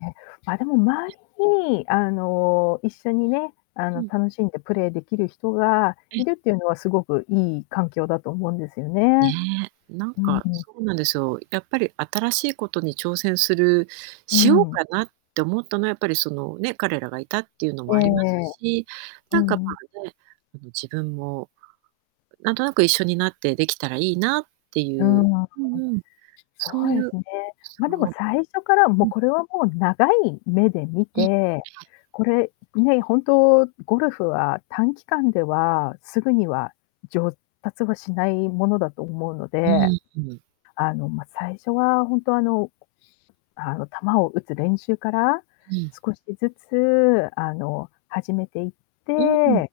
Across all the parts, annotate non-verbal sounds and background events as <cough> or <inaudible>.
ね、ま、でも周りに、あの、一緒にね、あうの、ん。楽しんでプレーできる人がいるっていうのは、凄くいい環境だと思うんですよね。ね、なんうか、ーん。そうなんですよ。やっぱり新しいことに挑戦するうーしようかん。なって思ったのはやっぱり、その、ね、彼らがいたっていうのもえありますえ。し、うなんか、ん。ま、ね、あの自分も、なんとなく一緒になってできたらいいなってういう。ん。うんうん。そそうういでうすね。ま、でもそう。最初から、もううん。これはもう長い目で見て、これ、ね、本当ゴルフは短期間では直ぐには、上達はしないものだと思うのうで、ん。ふん。あの、ま、最初はほんと、あの、あの、球を打つ練習から、うん。少しずつ、あの、始めていっうん。て、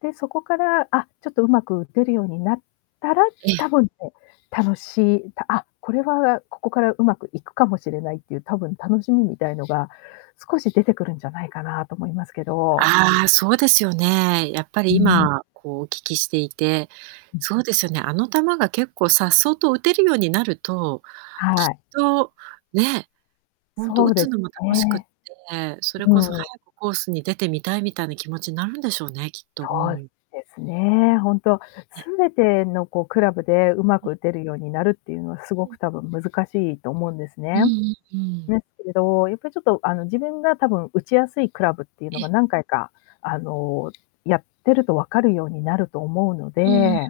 で、そこから、あ、ちょっと上手く打てるようになったら、え多え。分ね、楽しい「あ、これはここから上手くいくかもしれない」っていう多分楽しみみたいのが、少し出てくるんじゃないかなと思いますけど。ああ、そうですよね。やっぱりうーん。今、こうお聞きしていて、う。そうですよね、あの球が結構颯爽と打てるようになると、きはっい。とね、ほんとそ打うでつすのも楽しくっね。て、それこそう早ーん。くコースに出てみたいみたいな気持ちなるんでしょうね、きっと、うそうん。ですね、ほんと、全てのこうクラブで上手く打てるようになるっていうのは、すうごん。く多分難しいと思うんですうね。ん、う、うでん。すけど、やっぱり、ちょっと、あの、自分がたぶん打ちやすいクラブっていうのえがえ。何回か、あの、やってると分かるようになると思うのうーん。で、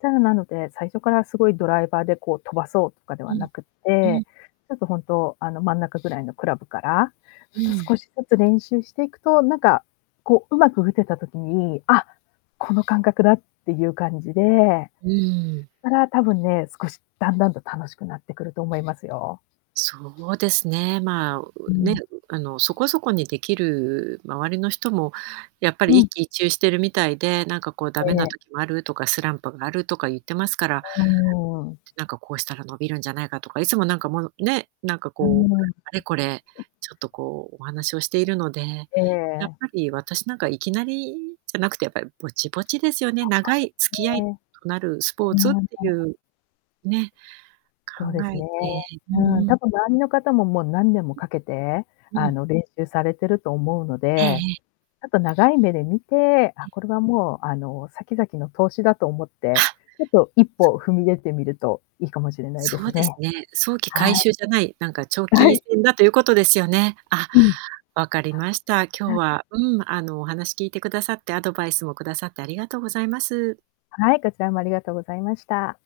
じゃあ、なので、最初から凄いドライバーで、こう、飛ばそうとかでうはん。なくっうて、ん。ちょっと、ほんと、あの、真ん中ぐらいのクラブから、うーん。少しずつ練習していくと、なんか、こう、上手く打てた時に「あ、この感覚だ」っていう感じで、うーん。から、たぶんね、少しだんだんと楽しくなってくると思いますよ。そうですね、ま、うね、ん。あの、そこそこにできる周りの人もやっぱうり一ん。喜一憂してるみたいで、なんか「こうダえメなえ。時もあるとかスランプがある」とか言ってますから、うーん。なんか、こうしたら伸びるんじゃないかとか、いつも、なんか、もうね、なんか、うーこうあん。れこれ、ちょっと、こう、お話をしているので、えやっえ。ぱり私、なんか、いきなりじゃなくてやっぱりぼちぼちですよね。長い付き合 <unintelligible> ういーん。となるスポーツっていうね、そうで考すえね。て。うんうん、うん。多分周りの方も、もう何年もかけて、うあん。の、練習されてると思うのええで、ええ。ちょっと長い目で見て、あ、これはもう、あの、先々の投資だと思って、ちょっと一歩、踏み出てみるといいかもしれないでそすうですね。ね。早期は回い。収じゃない、なんか、長は期い。戦だということですよね。あ、うん。わかりました。今日は、うん、あの、お話聞いてくださって、アドバイスもくださってありがとうございます。はい、こちらもありがとうございました。